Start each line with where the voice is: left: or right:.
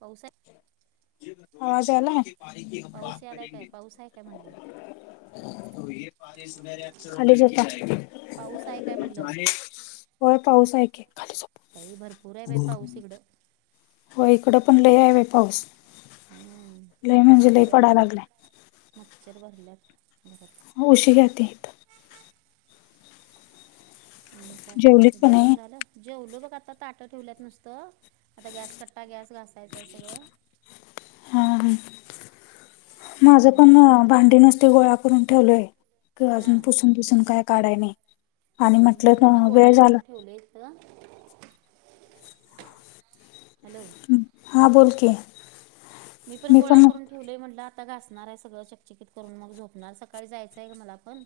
right: पाऊस हाय?
left: आवाज आला? खाली झोपा.
right: पाऊस यालाय काय पाऊस आहे काय म्हणलं?
left: [unintelligible]
right: पाऊस आहे काय म्हणलं?
left: होय पाऊस हाय की.
right: बाई भरपूर आहे बाई पाऊस इकडं.
left: हो इकडं पण लय आहे व पाऊस.
right: हम्म
left: लय
right: काय
left: म्हणजे लय
right: मच्छर
left: पडाय लागलाय.
right: भरलेत मच्छर भरल्यात भर
left: उशी घाते
right: हम् काय
left: जेवलीत का
right: जेवण
left: नाही?
right: झालं? जेवलो बघ आता ताटं ठेवल्यात नसतं आता गॅस कट्टा गॅस घासायचं आहे सगळं.
left: हा ह माझं पण
right: हम्म
left: भांडी नुसती गोळा करून ठेवलय. त अजून
right: हां
left: पुसून पुसून काय काढाय नाही. आणि
right: हो मी
left: म्हटलं
right: पण आता
left: ना
right: गोळा
left: वेळ झाला.
right: करून ठेवले त. हॅलो
left: हां बोल की
right: मी पण गोळा करून ठेवलंय म्हटलं आता घासणार आहे सगळं चकचिकित करून मग झोपणार सकाळी जायचंय का मला पण.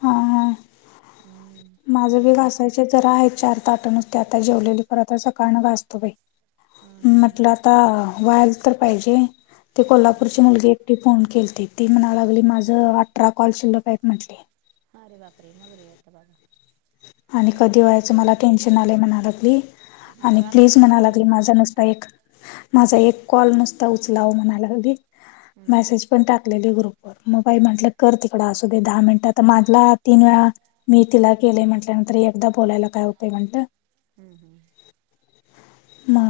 left: हा हा.
right: हम्म. तिकडे
left: माझं बी
right: जरा का
left: घासायचे जरा आहे चार ताट नुसते आता जेवलेले परत सकाळन घासतो बाई.
right: हां हां
left: म्हटलं
right: हां
left: आता वळल तर पाहिजे ते
right: होय
left: कोल्हापूरची मुलगी. ती फोन केल ती, ती म्हणाला लागली माझं अठरा कॉल शिल्लकक म्हटली.
right: अरे बापरे! मगरे एकदा.
left: आणि कधी व्हायचं मला टेन्शन आलंय म्हणालागली,
right: आता
left: आणि प्लीज
right: रात्रभर बसती
left: म्हणालागली
right: का काय
left: माझं नस म एक, माझा एक कॉल नुसता उचला म्हणाला लागली
right: हम्म
left: मा पण टाकलेली ग्रुप. मग बाई म्हटलं कर तिकड असू दे दहा मिनिट तर माला तीन वेळा मी तिला. केले म्हटल्यानंतर एकदा बोलायला काय होतेय म्हट.
right: हम् हम्.
left: [inaudible] मा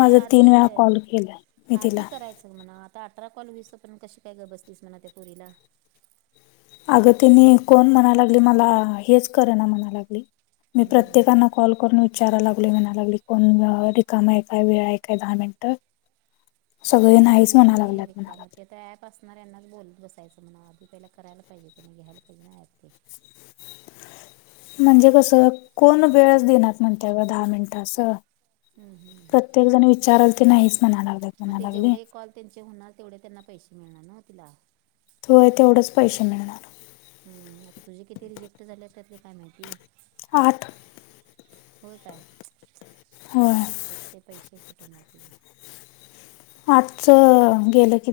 right: ते आधी,
left: मी तिला
right: आधी करायचं म्हणा आ आता अठरा कॉल होईस पर्यंत कशी काय गप बसतीस मणा त्या पुरीला.
left: अगतीनी कोण म्हणाय लागली मला हेच करना म्हणा लागली मी प्रत्य
right: हम्म
left: प्रत्येकांना कॉल करून विचाराय लागले म्हणा लागली कोण रिकाम आहे काय वेळ आहे काय दहा मिनिटं. सगळे नाहीच म्हणा लागल्यात म्हणाला.
right: त्या ॲप असणार यांनाच बोलत बसायचं म्हणा आधी पहिला करायला पाहिजे ते नाही घ्यायला पाहिजे ना प ते.
left: म्हणजे कसं कोण वेळच देणार म्हणतय का दहा मिनिट असं.
right: हम्म हम्म
left: प्रत्येक जण विचारल ते नाहीच म्हणायला लाग.
right: मग ते जेवढे कॉल त्यांचे होणार तेवढे त्यांना पैसे मिळणार न तिला.
left: होय तेवढंच पैसे मिळणार.
right: हम्म आता तुझे किती रिजेक्ट झाले त्याले काय माहिती.
left: आठ.
right: हो काय?
left: होय
right: आठच ते पैसे कटवणार तुझे.
left: आठच गेलं की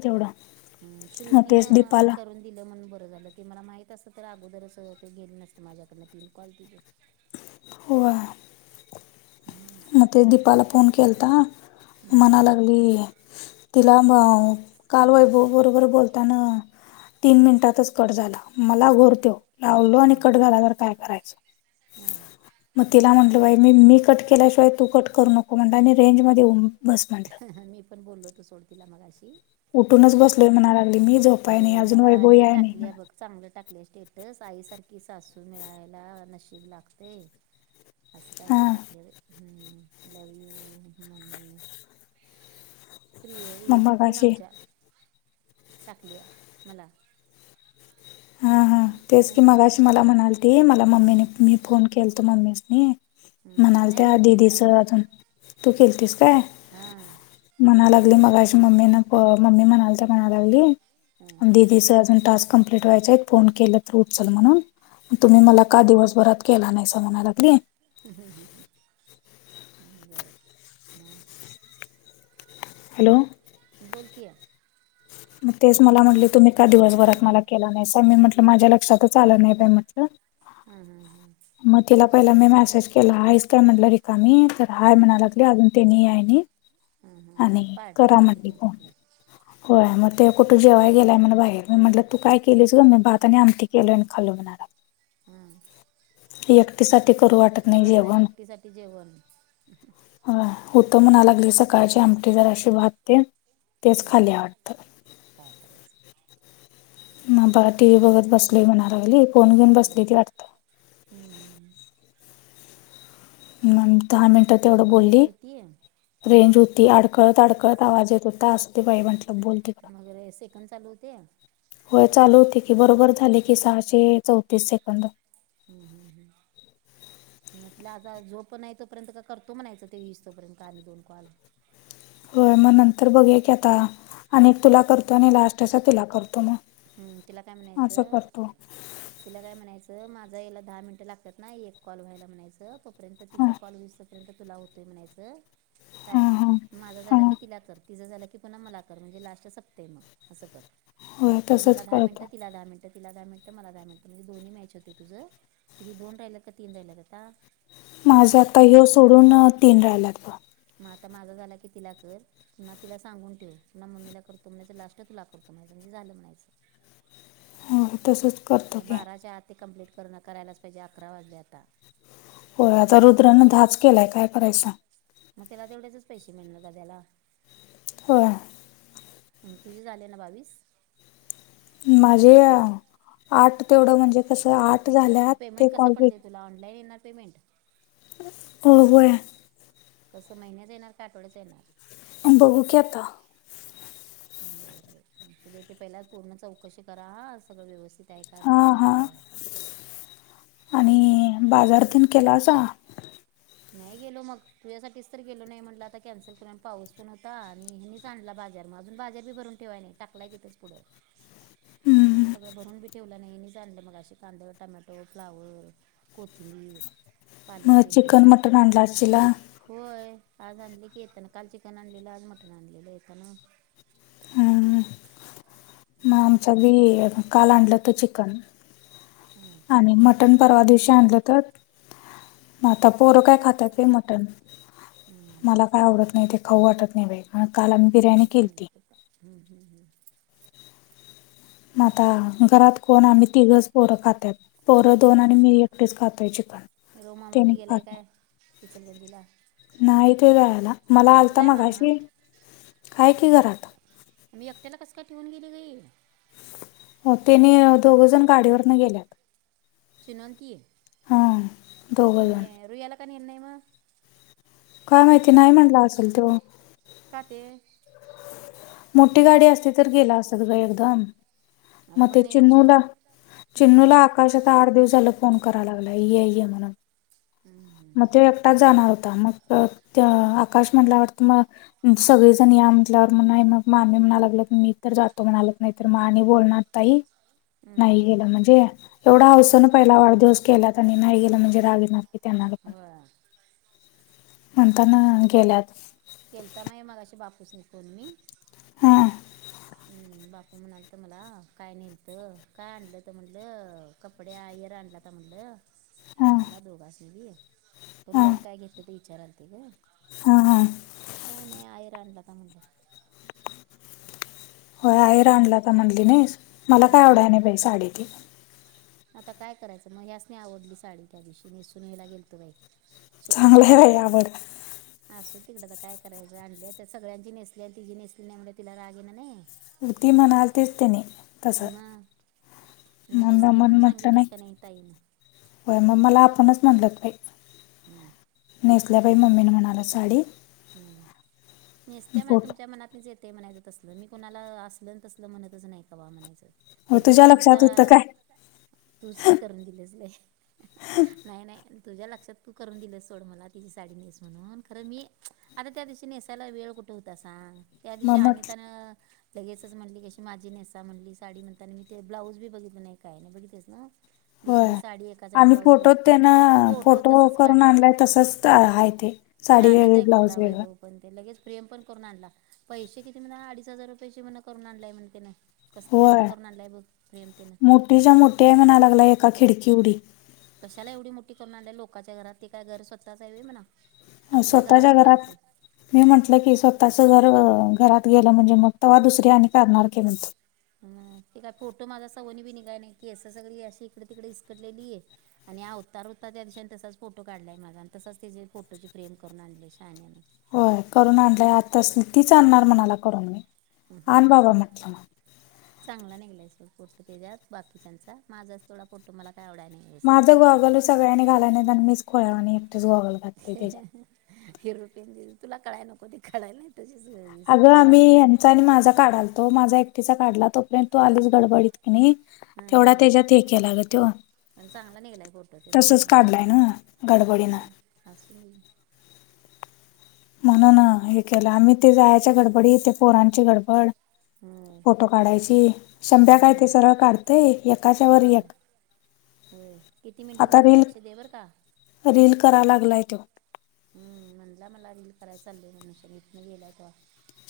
right: हम्म,
left: तेवढं तेच
right: श्रुतीनं
left: दीपाला.
right: करून दिलं म्हण बरं झालं ते मला माहित असत तर अगोदरच ते गे नसते माझ्याकडन तीन कॉल तिथे.
left: होवा.
right: हां
left: मग ते दीपाला फोन केलता मनालागली. तिला अ काल वैभव बरोबर बोलताना. तीन मिनिटातच कट झाला मला घोरतो लावलो आणि कट झाला तर काय करायचं.
right: हम्म.
left: मग तिला म्हटलं बाय मी-मी कट- केल्याशिवाय तू कट करू नको म्हण आणि रेंज मध्ये बस म्हटलं.
right: ह मी पण बोललो होतो सोडतीला मगाशी.
left: उठूनच बसलोय म्हणा लागली मी.
right: ह
left: झोपाय नाही अजून
right: मला
left: वैभव
right: हे
left: याय नाही
right: टाकली आहे
left: म्हणा
right: बघ. चांगले टाकले स्टेटस आईसारखी सासू मिळायला नशीब लागते. हस काय का
left: हां
right: टाकले हम्म लव येऊ मम्मी. प्रि हे
left: मग
right: दिपू
left: मगाशी
right: नामच्या. टाकली आहे मला.
left: हा-हा तेच की
right: हम्म,
left: मगाशी मला म्हणाल त मला मम्मीने
right: हम्म,
left: मी फोन केलतो मम्मीसनी.
right: हम्म. नाही
left: म्हणाता
right: मी केलता
left: दिदीच अजून तू केलतीस का?
right: हा.
left: म्हणा लागली मग अशी मम्मी ना मम्मी म्हणाल तर म्हणा
right: हं,
left: लागली दि तिसं अजून टाक कमंप्लीट व्हायचे आहेत फोन केलं फ्रूटचाल म्हणून. तुम्ही
right: हं,
left: मला का दिवसभरात केला नाही अस म्हणायला लागली.
right: हम्म्म ह बर मग.
left: हॅलो!
right: बोल की
left: मग तेच मला म्हटले तुम्ही का दिवसभरात मला केला नाही. मी म्हटलं माझ्या लक्षातच आलं नाही बा म्हटलं.
right: हा हा हा.
left: मग तिला पहिला मी मेसेज केला हाच काय म्हटल रिक का मी तर हाय म्हणालागली अजून त्यांनी यायनी
right: हां हां आज
left: आणि
right: पार्टी आहे
left: करा
right: वाटतं
left: म्हटली फोन.
right: त्यांच्याकडे
left: होय मग ते कुठे जेव्हा गेलाय म्हण बाहेर मी म्हटलं तू काय केलीस ग मी बाात आणि आमती केलय आणि खालो म्हणाला.
right: हम
left: एकटी साठी करू वाटत नाही जेवण.
right: एकटीसाठी जेवण
left: ह होत म्हणा लागली सकाळची आमटी जर अशी भातते तेच
right: हं,
left: खाली वाटत.
right: काय करायचं.
left: ना परत टीव्ही बघत बसले म्हणागली फोन घेऊन बसली ती आता.
right: हम्मम
left: म दहा मिनिटात तेवढं
right: मग रेंज
left: बोलली.
right: होती
left: रेंज होती अडकळत अडकळत आवाज येत होता असं ते बाई म्हटलं बोल. तिकडं.
right: मग रे! सेकंड चालू होते.?
left: होय चालू होते की बरोबर झाले की सहाशे चौतीस सेकंद.
right: हम् हम् हम् मग तला आता जो पण नाही तोर्यंत का करतो म्हणा यायच ते वीस तोपर्यंत का आणि दोन कल
left: होय मग नंतर बघे की आता अनेक तुला करतो आणि लास्टचा तिला करतो मग.
right: हम्म तिला काय
left: असं
right: म्हणायचं?
left: करतो
right: तिला काय म्हणायचं माझा याला दहा मिनिटं लागतात ना एक कॉल व्हायला म्हणायचं तोपर्यंत
left: हां
right: तिचा कॉल वीसपर्यंत तुला होतोय म्हणायचं काय
left: हां हां
right: माझा झाला
left: हां
right: कि तिला कर. तिचं झालं की पुन्हा मला कर म्हणजे लास्ट सपते मग असं कर
left: होय
right: म्हणजे
left: तसंच
right: मला दहा मिनट
left: करतो
right: तिला दहा मिनट. तिला दहा मिनटं मला दहा मिनटं म्हणे दो्ही मॅच होते तुझं किती दोन राहिलं का तीन राहिलेत आता?
left: माझा आता यो सोडून तीन राहिलात.
right: मग आता माझा झाला की तिला कर. ना तिला सांगून ठेव ना मम्मीला करतो म्हणायचं लास्ट तुला करतो म्हणायच म्हणजे झालं म्हणायचं.
left: [unintelligible] तसंच करतो की
right: बाराच्या आ कमप्लीट करून करायलाच पाहिजे अकरा वाजले आता.
left: होय आता रुद्रनें दहाच केलाय काय करायचा सांग?
right: मग त्याला तेवढ्याचच पैसे मिळणार दाद्याला
left: हो
right: तुझे झाले ना बावीस?
left: माझे आठ तेवढं म्हणजे कसं आठ झाल्या
right: मग
left: ते
right: पेमेंट कसं
left: कॉल
right: पडते तुला ऑनलान येणार पेमेंट
left: हो होय
right: कसं महिन्याच येणार का आठवड्याच येणार?
left: बघू की आता.
right: बर ब ते पहिल्या पूर्ण चौकशी करा सगळं व्यवस्थित. त्याही काय मग
left: हां
right: बोलू
left: हां
right: जाव.
left: आणि बाजारातन केला असा?
right: नाही गेलो मग तुझ्यासाठीच तर गेलो नाही म्हटलं आता कॅन्सल करून पाऊस पण होता आणि चांला बाजार मा अजून बाजार भी भरून ठेवाय नाही टकलाय तिथच पुढं.
left: [inaudible] हम्म.
right: सगळं भरून बी ठेवलं नाही जाणलं मग अे कांदे टमॅटो फ्लावर कोथिंबीर पालक
left: मग
right: पेंडी
left: चिकन, मटण आणला असचीला?
right: होय आज आणली की येताना काल चिकन आणलेलं आज मटण आणलेलं येताना.
left: म
right: हं, तेच
left: आमचा
right: ना.
left: वी काल आणला त चिकन
right: हम
left: आणि मटण परवा दिवशी आणलं तर आता पोरं काय खातात मटन
right: हं.
left: मला काय आवडत नाही ते खाऊ वाटत नाही बाे आणि कालंबी बिर्याणी केली ती
right: हम्म हम् हम्
left: म आता घरात कोण आम्ही तिघच पोरं खातात पोरं दोन आणि मी इकडेच खातोय चिकन तेने खात
right: अलला
left: नाही ते जायला मला आलता
right: मामा
left: मगाशी काय की घरात
right: मी एकट्याला कस काय ठेऊन गेली गईल
left: हो त्यांने दोघंजण गाडीवरन गेल्यात
right: चुनवती
left: हा दोघ
right: आणि
left: जण
right: रुयाला का हर्णय म
left: काय माहिती नाही म्हटलं असेल तो
right: काट
left: मोठी गाडी असते तर गेला असतात ग एकदम
right: अगं
left: मग ते
right: पण याची
left: चिन्नूला चिन्नूला
right: हं,
left: आकाश आता आठ दिवस झाला फोन कराय लागलाय म्हणून
right: हम्म
left: मग तो एकटाच जाणार होता मग आकाश म्हटल्यावर त मग सगळेजण या म्हटल्यावर म्ह म मामी म्हणा लागल मी तर जातो म्हणाल नाही तर मा आणि बोलणार ताही
right: हं,
left: नाही
right: हं.
left: गेलं म्हणजे एवढा हवस ना पहिला वाढदिवस केलात आणि नाही गेलं म्हणजे रागी म पण
right: होय
left: म्हणताना गेल्यात
right: केलता म मग बापूस निकन मी
left: हां
right: बापू त म्हणालत मला काय निलतं काय आणलं तर म्हणटलं कपडे आ इर आणलं तर म्हणटलं
left: हां
right: आम्हाला दोघास नी परयान काय घेत त विचाराल त ग
left: हा हा
right: काही नाही आहेर आणला का म्हणलं
left: हो आईरा आणला तर म्हणली नाही मला काय
right: होय
left: आवडाय
right: म्हटलं
left: नाही साडी ती
right: आता काय करायचं मग ह्याच नाही आवडली साडी त्या दिवशी नेसून ह्यायला गेलतो बाई शखकर
left: चांगलं आहे बाई
right: सिमणापूर्ला
left: आवड
right: असंदे तिकडे तर काय करायचं आणले तर सगळ्यांची नेसली आणि तिची नेसली नाही म्हनल तिला राग येणार नाही काय
left: तेनी म्हणलतीत तेने तस
right: मग मग
left: मनग
right: नेसली
left: मण
right: म्हणून
left: म्हटलं
right: सांगितलीस
left: नाही
right: का ताईनं
left: हो ममला आपप्रणच मानलतप आहे
right: हम्म
left: नेसल्या पाहि मम्मीने म्हणाला साडी
right: हम्म नेसत्या म्हणा
left: फोटो
right: तुमच्या मनातलीच येत ते म्हणायचं तसल मी कोणाला असलं तसल म्हणतच नाही कं म्हणायचं
left: हो
right: तरर
left: तुझ्या
right: तुम्ही
left: लक्षात होतं
right: आमच्या
left: काय
right: तुचकी करून दिलीय नाही नाही तुझ्या लक्षात तू करून दिलंस सोड मला तिची साडी नेस म्हणून खरं मी आता त्या दिवशी नेसायला वेळ कुठे होता सांग त्या दिवशी
left: मग
right: अनितान
left: म्हटलं
right: लगेच म्हणली कशी माझी नेसा म्हणली साडी म्हणता आणि मी ते ब्लाऊज बी बघित नाही काय नाही बघितेस ना दुसरी साडी एक
left: आणिम्ही फोटो त्यांना फोटो
right: तसंच
left: करून आणलाय तसच आहेाय ते साडी
right: शानच
left: वेगळी
right: आहे
left: ब्लाऊज
right: कुठला
left: वेगळं
right: वैभव पण ते लगेच प्रेम पण करून आणला पैसे किती म्हणा अडीच हजार रुपयाे म्ह करून आणलाय म्हण कसली असली करून आणली आहे ब प्रेमतेन
left: च्या मोठ्या आहे म्हणा लागय एका खिडकी उडी
right: कशाला एवढी मोठी करून आणली लोकाच्या घरात ते काय घर स्वतःचवी म्हणा. आपल्या घरात करायचं.
left: मी म्हटलं की स्वतःच जर घरात गेलं म्हणजे मग तेव्हा दुसरी आणि करणार की
right: ह ते काय फोटो माझा सवनी बी नि काय नाही की असं सगळी अशी इकडे तिकडे इस्कटलेली. आणि ह अवतार होता त्या दिशेने तसाच फोटो काढलाय माझा आणि तसच त्या फोटोची फ्रेम करून आणली शहाानने.
left: होय करून आणलंय आता अस तीच आणणार म्हणाला करून मी. आण
right: ह
left: बाबा
right: ह
left: म्हटलं मग.
right: ह. चांगला निघलाय सल कुर्त तेजत बाकीच्यांचा माझा थोडा फोटो मला काय आवडाय नाही. व्यवस्थित
left: माझं गॉगल्स सगळ्यांनी घालाय नाही मीच खो आणि एकटेच गॉगल. घातली त्याच्यात
right: हिरोपियन तुला कळाय नको ते कळायला नाही. तशीच वीस
left: आग
right: उभारली
left: आमही आणि माझा काढाला तो माझा एकटीचा काढला तोपर्यंत तू आलीच गडबडीत क नाही.
right: हां
left: तेवढा
right: हां
left: त्याच्यात हे केला ग तो.
right: पण चांगला निघलाय फोटो ते मस्त
left: तसच
right: निघलाय.
left: काढलाय ना गडबडीनं म्हण ना हे केलं आम्ही ते जाण्याच्या गडबडीत एक पोरांची गडबड.
right: हम.
left: फोटो काढायची शंभ्या काय ते सरळ काढतंय एकाच्या वर एक.
right: होय किती मिनिटं
left: आता
right: झाले
left: रील
right: लक्ष दे बर का?
left: रील करा लागलाय तो.
right: हम्म म्हणला मला रील करायच चालय मनुषंगतन गेलायतवा.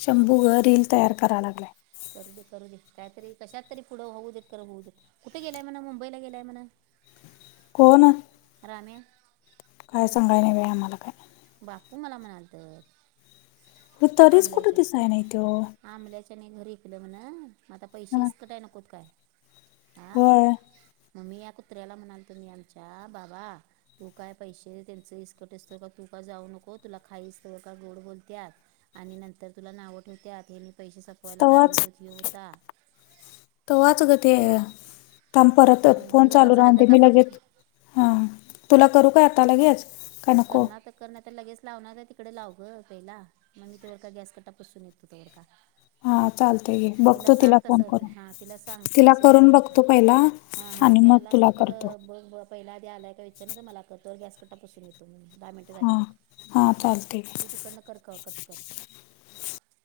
left: शंभू ग रील तयार कराय लागलय.
right: करू दे करू दे काहीतरी कशात तरी पुढं होऊ देत तर होऊ देत. कुठे गेलाय म्हणा मुंबई गेला य म्हण.
left: कोण?
right: राम्या.
left: काय सांगाय नाही बाई आमला काय.
right: बापू मला म्हणाल त.
left: अे तरीच कुठे दिसाय नाही तो.
right: आंमल्याच्याने घरी ऐकलं म्हण म आता पैसेच कटाय नकोत काय? आं.
left: होय
right: मग मी या कुत्र्याला म्हणाल तुम्ही आमच्या बाबा तू काय पैसे त्यांचं इस्कटिसतो का तू का जाऊ नको तुला काहीस त्वरक का गोड बोलतत आणि नंतर तुला नाव ठेवत्यात हे. पैसे संपवायला कारणीभूत ह्यो होता.
left: त वाच ग ते परत
right: अं, बघ
left: फोन
right: जरा
left: चालू
right: झालं
left: राहूनते
right: का
left: मी
right: बघ इथे
left: लगेच. हा तुला करू काय आता लगेच? काय नको
right: करना तर. कर लगेच लावणार आहे तिकडे लावू ग पहिला मग मी तेवर का गॅस कंटाळून पसून येतो त्यावर का.
left: हा चालतय घे
right: तिला
left: बघतो
right: सांग तस
left: फोन करून
right: हा तिला सांग
left: तिला
right: मेसेज
left: करून
right: करणं तर.
left: बघतो पहिला
right: हा हा
left: आणि
right: तो
left: मग
right: आला असता
left: तुला
right: तर
left: करतो
right: बघ. पहिला आधी आलाय का विघ्ने मला को गॅस कटापसून येतो म दहा मिनट
left: हां
right: बघ
left: हां चालते
right: तू तिकड न कर कर कट कर.